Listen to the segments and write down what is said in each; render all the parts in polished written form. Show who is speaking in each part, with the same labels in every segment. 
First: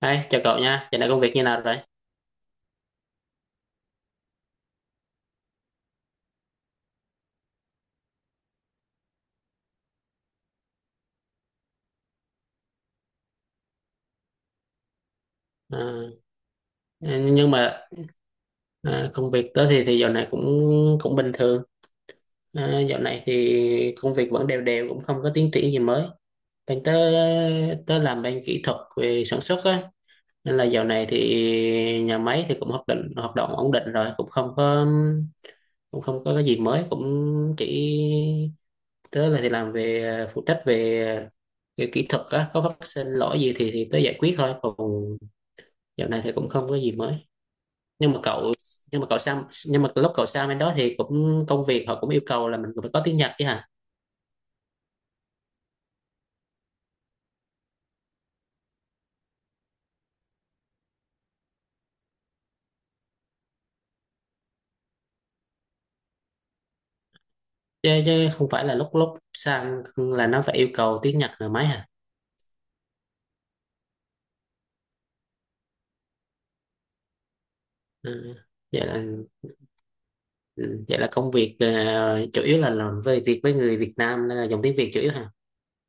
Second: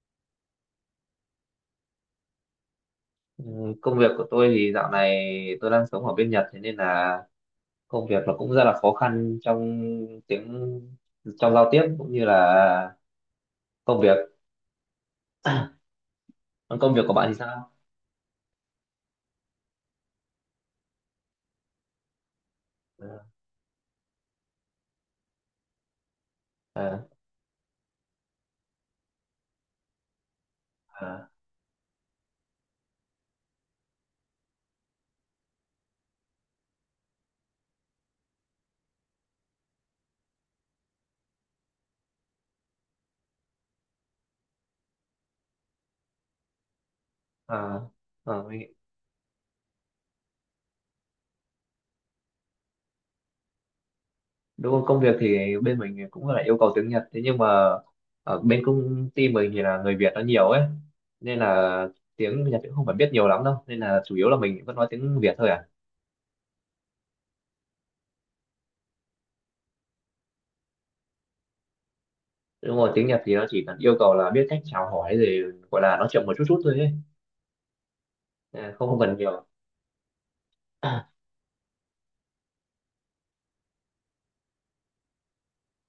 Speaker 1: Đấy, chào cậu nha, giờ này công việc như nào rồi?
Speaker 2: Ừ, công việc của tôi thì dạo này tôi đang sống ở bên Nhật, thế nên là công việc nó cũng rất là khó khăn tiếng trong giao tiếp, cũng như là công việc.
Speaker 1: Ờ,
Speaker 2: Còn công việc của bạn thì
Speaker 1: nhưng
Speaker 2: sao?
Speaker 1: mà ờ, công việc tớ thì dạo này cũng cũng bình thường. Ờ, dạo
Speaker 2: À.
Speaker 1: này thì công việc vẫn đều đều, cũng không có tiến triển gì mới. Bên tớ
Speaker 2: À.
Speaker 1: tớ làm bên kỹ thuật về sản xuất á, nên là dạo này thì nhà máy thì cũng hoạt động ổn định rồi, cũng không có cái gì mới, cũng chỉ tớ là thì làm về phụ trách về kỹ thuật á, có phát sinh lỗi gì thì tớ giải quyết thôi, còn dạo này thì cũng không có gì mới.
Speaker 2: À.
Speaker 1: nhưng mà
Speaker 2: À.
Speaker 1: cậu nhưng mà cậu sang nhưng mà lúc cậu sang bên đó thì cũng công việc họ cũng yêu cầu là mình phải có tiếng Nhật chứ hả?
Speaker 2: Đúng không? Công việc thì bên mình thì cũng là yêu cầu tiếng Nhật, thế nhưng mà ở bên công ty mình thì là người Việt nó nhiều ấy, nên là tiếng Nhật cũng không phải biết nhiều lắm đâu, nên là chủ yếu là mình vẫn nói tiếng Việt thôi à.
Speaker 1: Chứ không phải là lúc lúc sang là nó phải yêu cầu tiếng Nhật là mấy hả?
Speaker 2: Đúng rồi, tiếng Nhật thì nó chỉ cần yêu cầu là biết cách chào hỏi, rồi gọi là nói chuyện một chút chút thôi ấy.
Speaker 1: Ừ,
Speaker 2: À,
Speaker 1: vậy
Speaker 2: không, không
Speaker 1: là
Speaker 2: cần nhiều.
Speaker 1: ừ, vậy là công việc ờ, chủ yếu là làm về việc với người Việt Nam nên là dùng tiếng Việt chủ yếu hả?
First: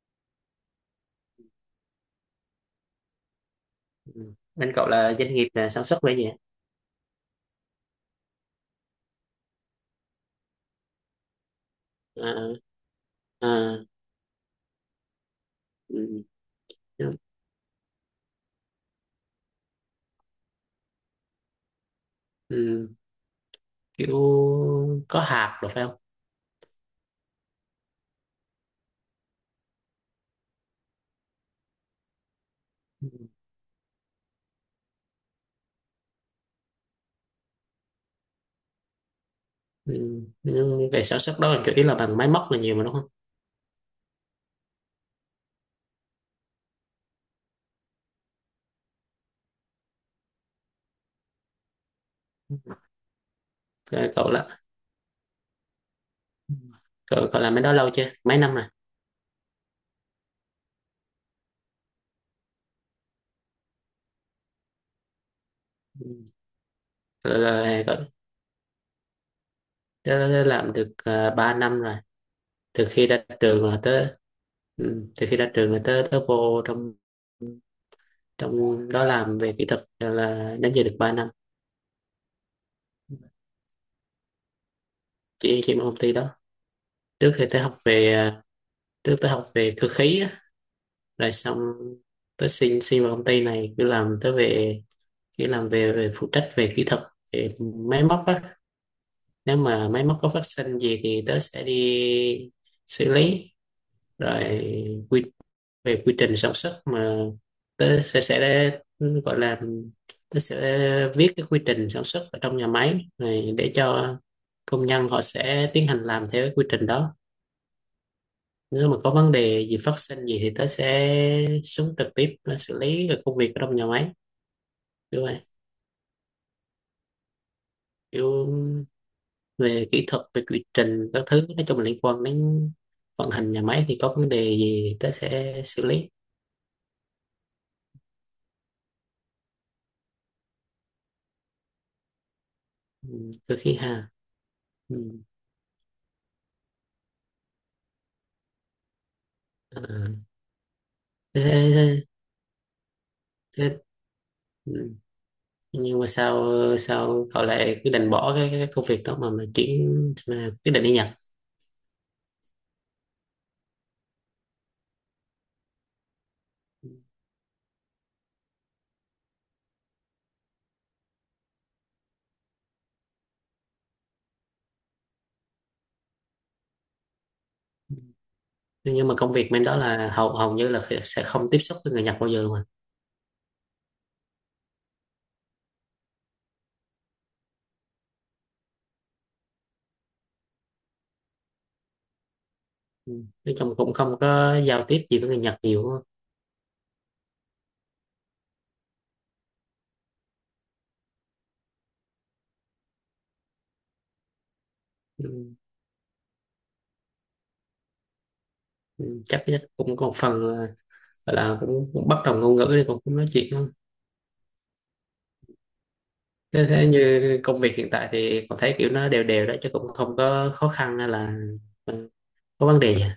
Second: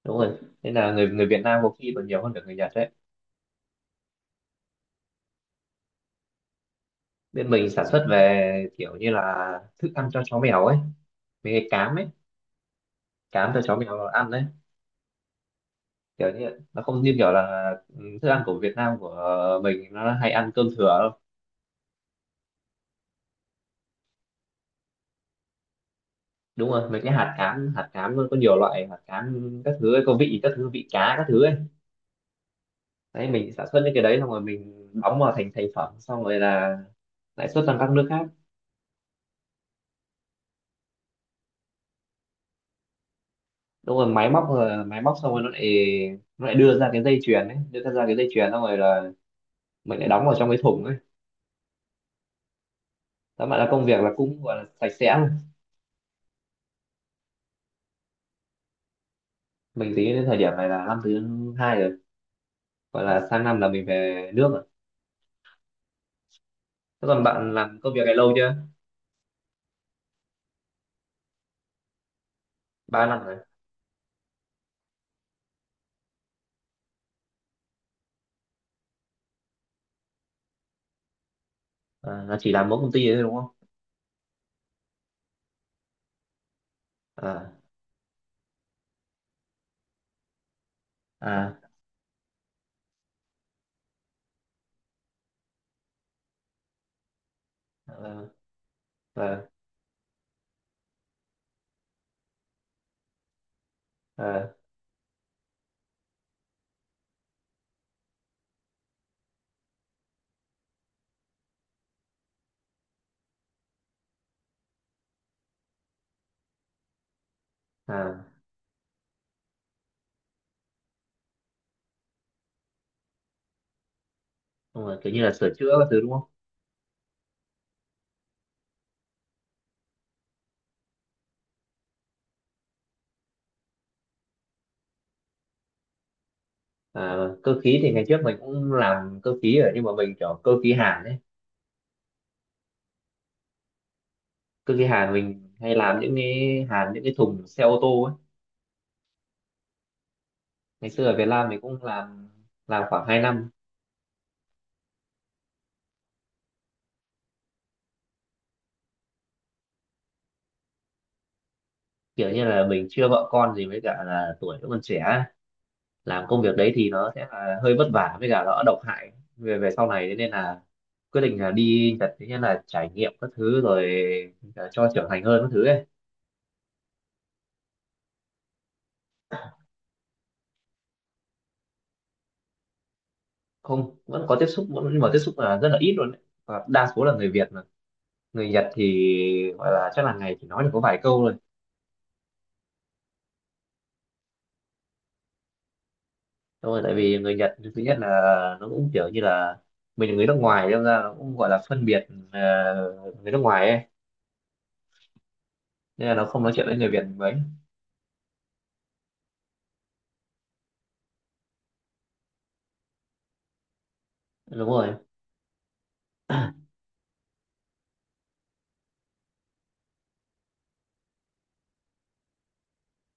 Speaker 2: Đúng rồi, nên là người người Việt Nam có khi còn nhiều hơn cả người Nhật đấy.
Speaker 1: Ừ, bên cậu là doanh nghiệp là sản xuất về gì hả?
Speaker 2: Bên mình sản xuất về kiểu như là thức ăn cho chó mèo ấy, mấy cái cám ấy,
Speaker 1: À,
Speaker 2: cám
Speaker 1: à,
Speaker 2: cho chó mèo ăn đấy.
Speaker 1: ừ,
Speaker 2: Kiểu như nó không như kiểu là thức ăn của Việt Nam của mình nó hay ăn cơm thừa đâu.
Speaker 1: ừ, kiểu có hạt rồi phải không?
Speaker 2: Đúng rồi, mấy cái hạt cám nó có nhiều loại hạt cám các thứ ấy, có vị các thứ, vị cá các thứ ấy.
Speaker 1: Ừ.
Speaker 2: Đấy, mình sản xuất những cái đấy xong rồi mình đóng vào thành thành phẩm, xong rồi là lãi suất toàn các nước khác.
Speaker 1: Ừ. Nhưng về sản xuất đó là chủ yếu là bằng máy móc là nhiều mà đúng không?
Speaker 2: Đúng rồi, máy móc rồi máy móc xong rồi nó lại đưa ra cái dây chuyền ấy, đưa ra cái dây chuyền xong rồi là mình lại đóng vào trong cái thùng ấy. Tóm lại là công việc
Speaker 1: Rồi
Speaker 2: là
Speaker 1: cậu
Speaker 2: cũng gọi
Speaker 1: là
Speaker 2: là sạch sẽ luôn.
Speaker 1: cậu làm cái đó lâu chưa, mấy năm rồi?
Speaker 2: Mình tính đến thời điểm này là năm thứ hai rồi, gọi là sang năm là mình về nước rồi.
Speaker 1: Ừ.
Speaker 2: Thế còn
Speaker 1: cậu,
Speaker 2: bạn làm
Speaker 1: là,
Speaker 2: công
Speaker 1: cậu,
Speaker 2: việc
Speaker 1: tớ
Speaker 2: này lâu chưa?
Speaker 1: tớ làm được 3 năm rồi. Từ
Speaker 2: ba
Speaker 1: khi ra
Speaker 2: năm rồi.
Speaker 1: trường là tớ, ừ, từ khi ra trường là tớ tớ vô trong trong đó làm về kỹ thuật rồi là đến giờ được 3 năm.
Speaker 2: À, là chỉ làm mỗi công ty đấy thôi đúng không?
Speaker 1: Chỉ một công ty đó. Trước thì
Speaker 2: À.
Speaker 1: tớ học về, à, trước tớ học về cơ khí á, rồi
Speaker 2: À.
Speaker 1: xong tớ xin xin vào công ty này cứ làm tớ về cứ làm về, về phụ trách về kỹ thuật, về máy móc
Speaker 2: À.
Speaker 1: á.
Speaker 2: Ờ.
Speaker 1: Nếu mà máy móc có phát sinh gì thì tớ sẽ đi xử lý. Rồi
Speaker 2: Ờ.
Speaker 1: quy về quy trình sản xuất mà tớ sẽ, gọi là tớ sẽ viết cái quy trình sản xuất ở trong nhà máy này để cho công nhân họ sẽ tiến hành làm theo cái quy trình đó.
Speaker 2: À.
Speaker 1: Nếu mà có vấn đề gì phát sinh gì thì tớ sẽ xuống trực tiếp để xử lý cái công việc ở trong nhà máy.
Speaker 2: Đúng rồi, kiểu như
Speaker 1: Kiểu
Speaker 2: là
Speaker 1: vậy,
Speaker 2: sửa chữa các thứ đúng không?
Speaker 1: kiểu về kỹ thuật, về quy trình các thứ, nói chung là liên quan đến vận hành nhà máy thì có vấn đề gì tớ sẽ xử lý.
Speaker 2: À, cơ khí thì ngày trước mình cũng làm cơ khí rồi nhưng mà mình kiểu cơ khí hàn ấy.
Speaker 1: Ừ, cơ khí ha.
Speaker 2: Cứ cái
Speaker 1: Ừ,
Speaker 2: hàn mình hay làm những cái hàn, những cái thùng xe ô tô ấy.
Speaker 1: à,
Speaker 2: Ngày xưa ở Việt
Speaker 1: thế,
Speaker 2: Nam mình cũng
Speaker 1: thế,
Speaker 2: làm khoảng 2 năm.
Speaker 1: thế, ừ. Nhưng mà sao, cậu lại quyết định bỏ cái công việc đó mà chuyển mà quyết định đi Nhật?
Speaker 2: Kiểu như là mình chưa vợ con gì với cả là tuổi vẫn còn trẻ ấy. Làm công việc đấy thì nó sẽ là hơi vất vả với cả nó độc hại về về sau này, thế nên là quyết định là đi Nhật, thế nên là trải nghiệm các thứ rồi cả cho trưởng thành hơn các thứ ấy.
Speaker 1: Ừ, nhưng mà công việc bên đó là hầu hầu như là sẽ không tiếp xúc với người Nhật bao giờ luôn à?
Speaker 2: Không, vẫn có tiếp xúc nhưng mà tiếp xúc là rất là ít luôn ấy. Và đa số là người Việt mà, người Nhật thì gọi là chắc là ngày chỉ nói được có vài câu thôi.
Speaker 1: Ừ, nói chung cũng không có giao tiếp gì với người Nhật nhiều á.
Speaker 2: Đúng rồi, tại vì người Nhật thứ nhất là nó cũng kiểu như là mình là người nước ngoài, nên ra nó cũng gọi là phân biệt người nước ngoài ấy.
Speaker 1: Ừ.
Speaker 2: Nên là nó không nói chuyện với người Việt mấy.
Speaker 1: Ừ, chắc chắc cũng có một phần là, gọi là cũng bất đồng ngôn ngữ thì cũng nói chuyện.
Speaker 2: Đúng rồi.
Speaker 1: Thế, thế như công việc hiện tại thì con thấy kiểu nó đều đều đó chứ cũng không có khó khăn hay là, ừ, có vấn đề gì à?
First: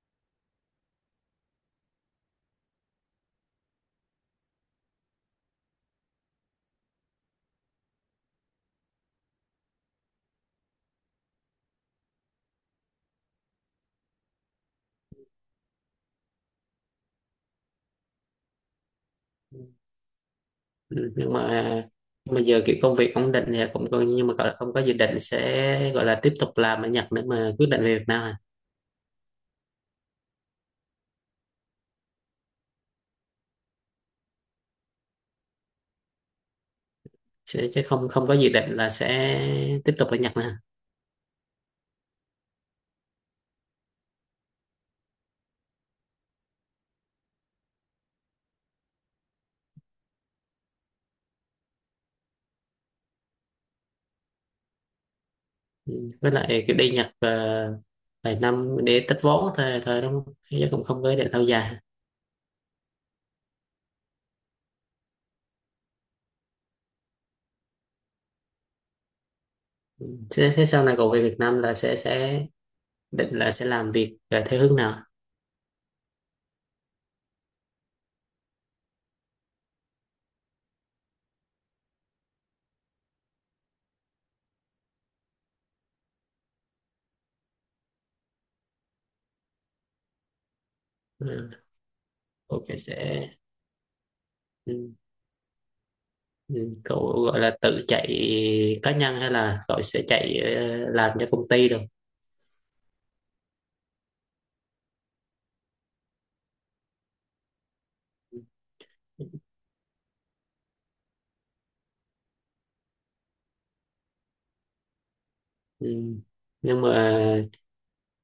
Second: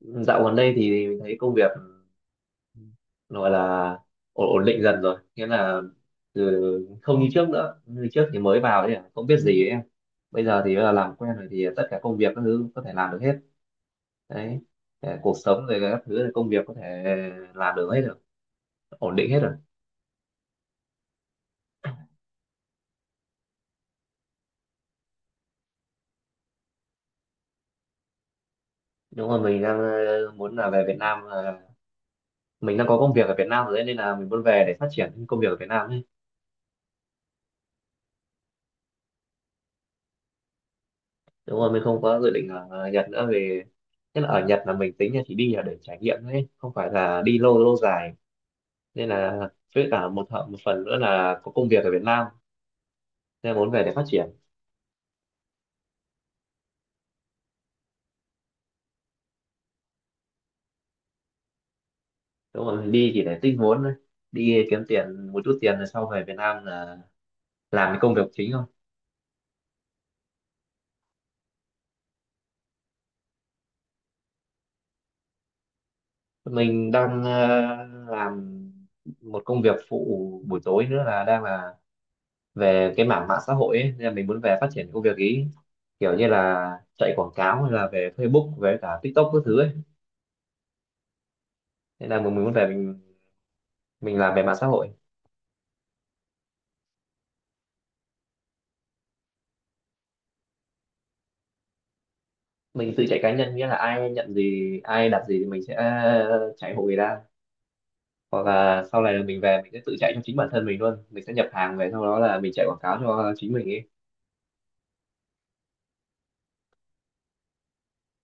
Speaker 2: Dạo gần đây thì mình thấy công việc gọi là ổn định dần rồi, nghĩa là từ không như trước nữa, như trước thì mới vào thì không biết gì ấy, bây giờ thì là làm quen rồi thì tất cả công việc các thứ có thể làm được hết đấy. Ờ, cuộc sống rồi các thứ công việc có thể làm được hết được, ổn định hết rồi.
Speaker 1: Ừ, nhưng mà giờ kiểu công việc ổn định thì cũng coi, nhưng mà gọi là không có dự định sẽ gọi là tiếp tục làm ở Nhật nữa mà quyết định về Việt Nam à?
Speaker 2: Đúng rồi, mình đang muốn là về Việt Nam, là mình đang có công việc ở Việt Nam rồi đấy, nên là mình muốn về để phát triển công việc ở Việt Nam ấy.
Speaker 1: Sẽ, chứ không, không có dự định là sẽ tiếp tục ở Nhật nữa à?
Speaker 2: Đúng rồi, mình không có dự định ở Nhật nữa, vì nhất là ở Nhật là mình tính là chỉ đi là để trải nghiệm thôi ấy, không phải là đi lâu lâu dài, nên là với cả một phần nữa là có công việc ở Việt Nam, nên là muốn về để phát triển.
Speaker 1: Ừ, với lại kiểu đi Nhật ờ, vài năm để tích vốn thôi thôi đúng không, chứ cũng không có ý định lâu dài?
Speaker 2: Đúng rồi, mình đi chỉ để tích vốn thôi, đi kiếm tiền một chút tiền rồi sau về Việt Nam là làm cái công việc chính thôi.
Speaker 1: Thế, sau này cậu về Việt Nam là sẽ định là sẽ làm việc ờ, theo hướng nào?
Speaker 2: Mình đang làm một công việc phụ buổi tối nữa là đang là về cái mảng mạng xã hội ấy, nên là mình muốn về phát triển công việc ý, kiểu như là chạy quảng cáo hay là về Facebook, về cả TikTok các thứ ấy,
Speaker 1: Ừ,
Speaker 2: nên là mình muốn
Speaker 1: cậu
Speaker 2: về,
Speaker 1: phải
Speaker 2: mình
Speaker 1: sẽ,
Speaker 2: mình làm về mạng xã
Speaker 1: ừ,
Speaker 2: hội.
Speaker 1: ừ, cậu gọi là tự chạy cá nhân hay là cậu sẽ chạy ờ, làm cho công ty được?
Speaker 2: Mình tự chạy cá nhân, nghĩa là ai nhận gì ai đặt gì thì mình sẽ chạy hộ người ta, hoặc là sau này là mình về mình sẽ tự chạy cho chính bản thân mình luôn, mình sẽ nhập hàng về sau đó là mình chạy quảng cáo cho chính mình ấy.
Speaker 1: Ừ, nhưng mà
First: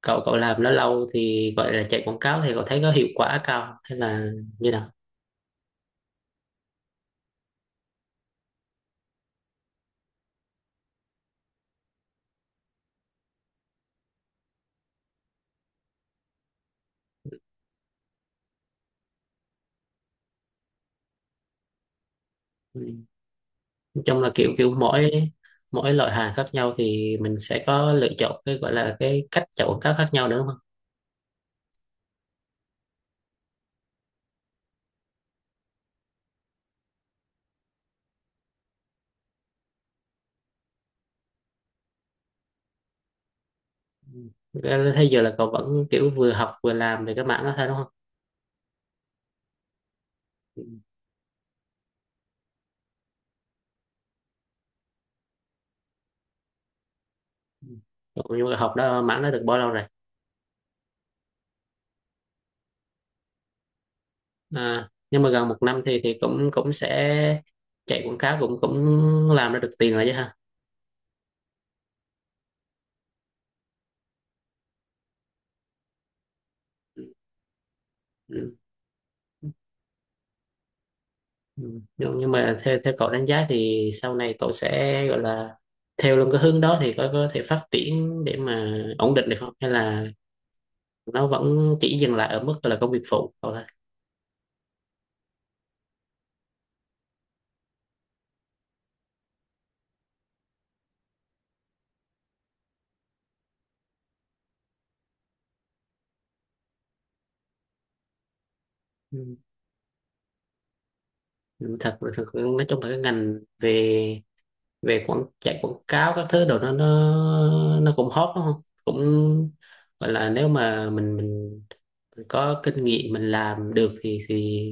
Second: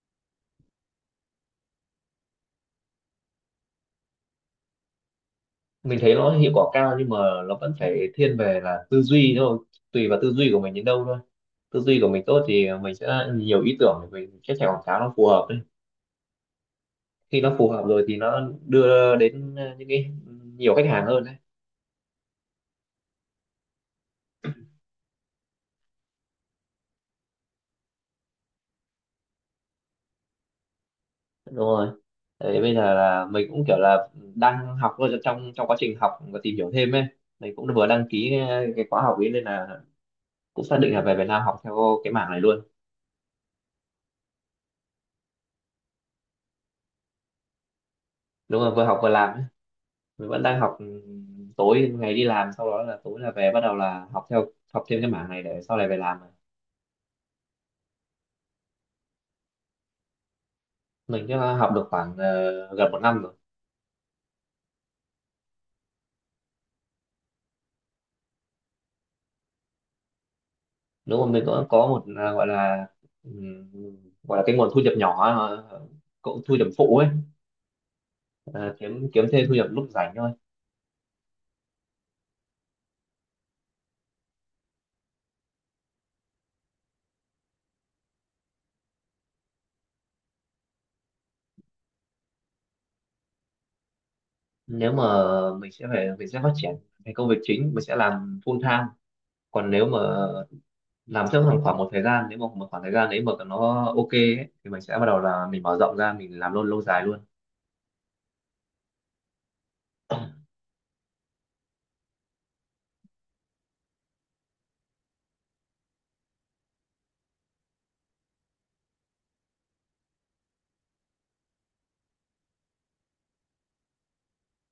Speaker 1: cậu cậu làm nó lâu thì gọi là chạy quảng cáo thì cậu thấy có hiệu quả cao hay là như nào?
Speaker 2: Mình thấy nó hiệu quả cao nhưng mà nó vẫn phải thiên về là tư duy thôi, tùy vào tư duy của mình đến đâu thôi. Tư duy của mình tốt thì mình sẽ nhiều ý tưởng để mình sẽ chạy quảng cáo nó phù hợp đấy. Khi nó phù hợp rồi thì nó đưa đến những cái nhiều khách hàng hơn đấy.
Speaker 1: Ừ, nói chung là kiểu kiểu mỗi mỗi loại hàng khác nhau thì mình sẽ có lựa chọn cái gọi là cái cách chạy quảng cáo khác nhau nữa đúng không?
Speaker 2: Đúng rồi. Đấy, bây giờ là mình cũng kiểu là đang học thôi, trong trong quá trình học và tìm hiểu thêm ấy, mình cũng vừa đăng ký cái khóa học ấy, nên là cũng xác định là về Việt Nam học theo cái mảng này luôn.
Speaker 1: Ừ, thế thế giờ là cậu vẫn kiểu vừa học vừa làm về cái mảng đó thôi đúng không?
Speaker 2: Đúng rồi, vừa học vừa làm, mình vẫn đang
Speaker 1: Ừ.
Speaker 2: học. Ừ, Tối ngày đi làm sau đó là tối là về bắt đầu là học theo, học thêm cái mảng này để sau này về làm.
Speaker 1: Ừ. Cậu, nhưng mà học đó mảng đó được bao lâu rồi?
Speaker 2: Mình chắc là học được khoảng gần 1 năm rồi.
Speaker 1: À, nhưng mà gần 1 năm thì cũng cũng sẽ chạy quảng cáo cũng cũng làm ra được tiền rồi chứ ha?
Speaker 2: Đúng rồi, mình cũng có một ừm, gọi là cái nguồn thu nhập nhỏ, cũng thu nhập phụ ấy.
Speaker 1: Ừ.
Speaker 2: Ờ, kiếm kiếm thêm thu nhập lúc rảnh thôi.
Speaker 1: Ừ, nhưng mà theo theo cậu đánh giá thì sau này cậu sẽ gọi là theo luôn cái hướng đó thì có thể phát triển để mà ổn định được không hay là nó vẫn chỉ dừng lại ở mức là công việc phụ cậu thôi?
Speaker 2: Nếu mà mình sẽ phải, mình sẽ phát triển cái công việc chính, mình sẽ làm full time, còn nếu mà làm trong khoảng khoảng một thời gian, nếu mà một khoảng thời gian đấy mà nó ok ấy, thì mình sẽ bắt đầu là mình mở rộng ra mình làm luôn lâu dài luôn.
Speaker 1: Ừ. Ừ, thật thật nói chung là cái ngành về về quảng chạy quảng cáo các thứ đồ nó cũng hot đúng không, cũng gọi là nếu mà mình có kinh nghiệm mình làm được thì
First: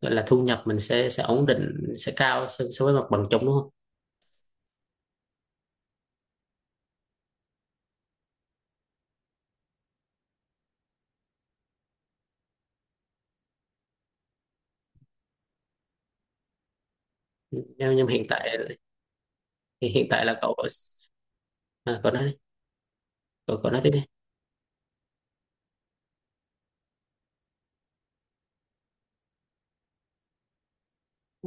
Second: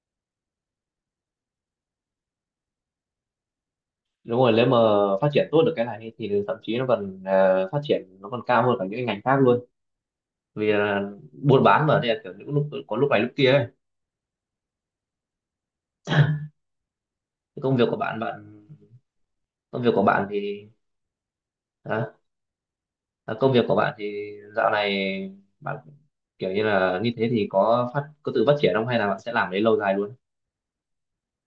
Speaker 1: gọi là thu nhập mình sẽ ổn định, sẽ cao so với mặt bằng chung đúng không?
Speaker 2: Đúng rồi, nếu mà phát triển tốt được cái này thì thậm chí nó còn phát triển, nó còn cao hơn cả những cái ngành khác luôn, vì là buôn bán mà, nên là kiểu những lúc có lúc này lúc kia ấy. Cái công việc
Speaker 1: Nếu
Speaker 2: của
Speaker 1: nhưng
Speaker 2: bạn
Speaker 1: hiện tại
Speaker 2: bạn Công
Speaker 1: thì
Speaker 2: việc của
Speaker 1: hiện tại
Speaker 2: bạn
Speaker 1: là cậu,
Speaker 2: thì
Speaker 1: à,
Speaker 2: hả?
Speaker 1: cậu nói đi.
Speaker 2: À, công
Speaker 1: Cậu
Speaker 2: việc
Speaker 1: cậu
Speaker 2: của
Speaker 1: nói tiếp
Speaker 2: bạn
Speaker 1: đi.
Speaker 2: thì dạo này bạn kiểu như là như thế thì có tự phát triển không, hay là bạn sẽ làm đấy lâu dài luôn?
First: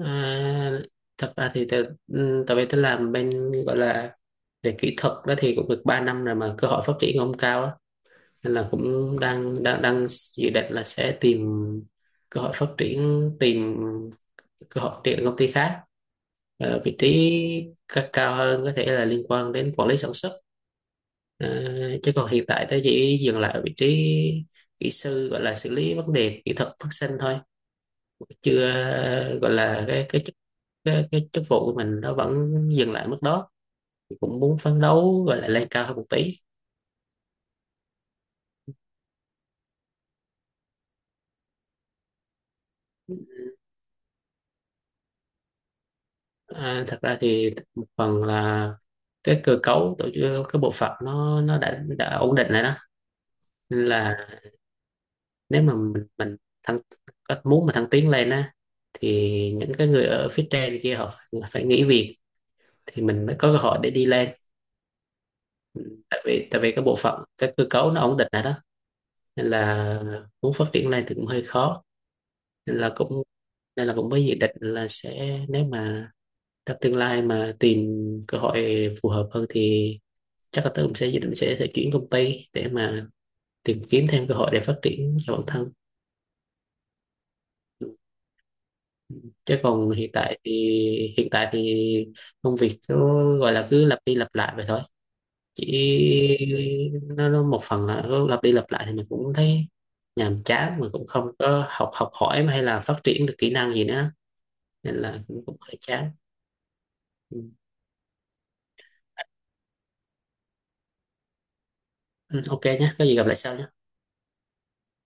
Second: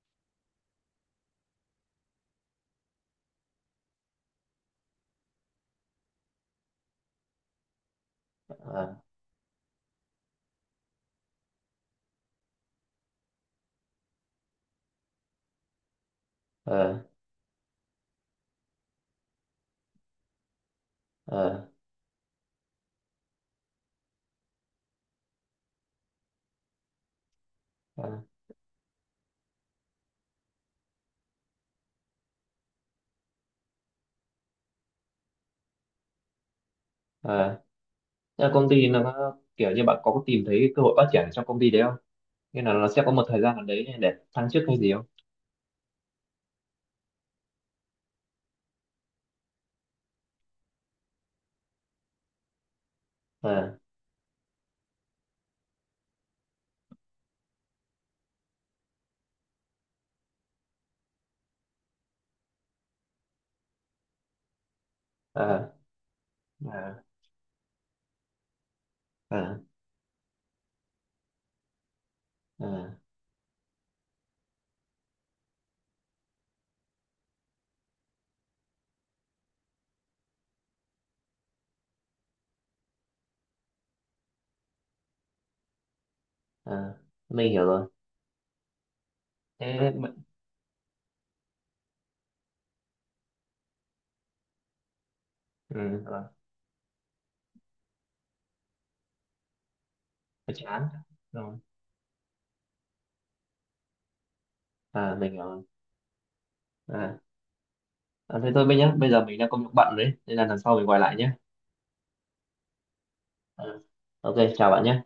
Speaker 1: À, thật ra thì tớ, ừ, tại vì tôi làm bên, gọi là về kỹ thuật đó thì cũng được 3 năm rồi mà cơ hội phát triển không cao, nên là
Speaker 2: Ờ.
Speaker 1: cũng đang đang đang dự định là sẽ tìm cơ hội phát triển, tìm cơ hội phát triển công ty khác. Ờ, vị
Speaker 2: Ờ.
Speaker 1: trí cao hơn có thể là liên quan đến quản lý sản xuất. Ờ,
Speaker 2: Ờ.
Speaker 1: chứ còn hiện tại tôi chỉ dừng lại ở vị trí kỹ sư, gọi là xử lý vấn đề kỹ thuật phát sinh thôi,
Speaker 2: Ờ.
Speaker 1: chưa ờ, gọi là cái chức, cái chức vụ của mình nó vẫn dừng lại mức đó, cũng muốn phấn đấu gọi là lên cao hơn một tí.
Speaker 2: Ờ. Thế là công ty nó kiểu như bạn có tìm thấy cơ hội phát triển trong công ty đấy không? Nghĩa là nó sẽ có một thời gian nào đấy để thăng chức hay gì không?
Speaker 1: À, thật ra thì một phần là cái cơ cấu tổ chức, cái bộ phận nó đã ổn định rồi đó,
Speaker 2: Ờ.
Speaker 1: nên là nếu mà thăng muốn mà thăng tiến lên á thì những cái người ở phía trên kia họ phải phải nghỉ việc thì mình mới có cơ hội để đi lên.
Speaker 2: Ờ.
Speaker 1: Tại vì cái bộ
Speaker 2: Ờ.
Speaker 1: phận cái cơ cấu nó ổn định rồi đó, nên
Speaker 2: Ờ.
Speaker 1: là muốn phát triển lên thì cũng hơi khó.
Speaker 2: Ờ.
Speaker 1: Nên là cũng, nên là cũng mới dự định là sẽ, nếu mà trong tương lai mà tìm cơ hội phù hợp hơn thì chắc là tớ cũng sẽ dự định sẽ chuyển công ty để mà tìm kiếm thêm cơ hội để phát triển cho bản thân.
Speaker 2: Ờ. Mình hiểu rồi.
Speaker 1: Chứ
Speaker 2: Thế
Speaker 1: còn hiện
Speaker 2: mình,
Speaker 1: tại thì hiện tại thì công việc cứ gọi là cứ lặp đi lặp lại vậy thôi, chỉ
Speaker 2: ừ, rồi.
Speaker 1: nó một phần là cứ lặp đi lặp lại thì mình cũng thấy nhàm
Speaker 2: Hơi
Speaker 1: chán
Speaker 2: chán.
Speaker 1: mà cũng không
Speaker 2: Rồi,
Speaker 1: có học học hỏi hay là phát triển được kỹ năng gì nữa, nên
Speaker 2: à,
Speaker 1: là
Speaker 2: mình hiểu
Speaker 1: cũng
Speaker 2: rồi.
Speaker 1: hơi chán.
Speaker 2: À,
Speaker 1: Ừ,
Speaker 2: à thế thôi bây nhá, bây giờ mình đang công việc bận đấy nên là lần sau mình gọi lại nhé.
Speaker 1: ừ, ok nhé, có gì gặp lại sau.
Speaker 2: Ờ. Ok, chào bạn nhé.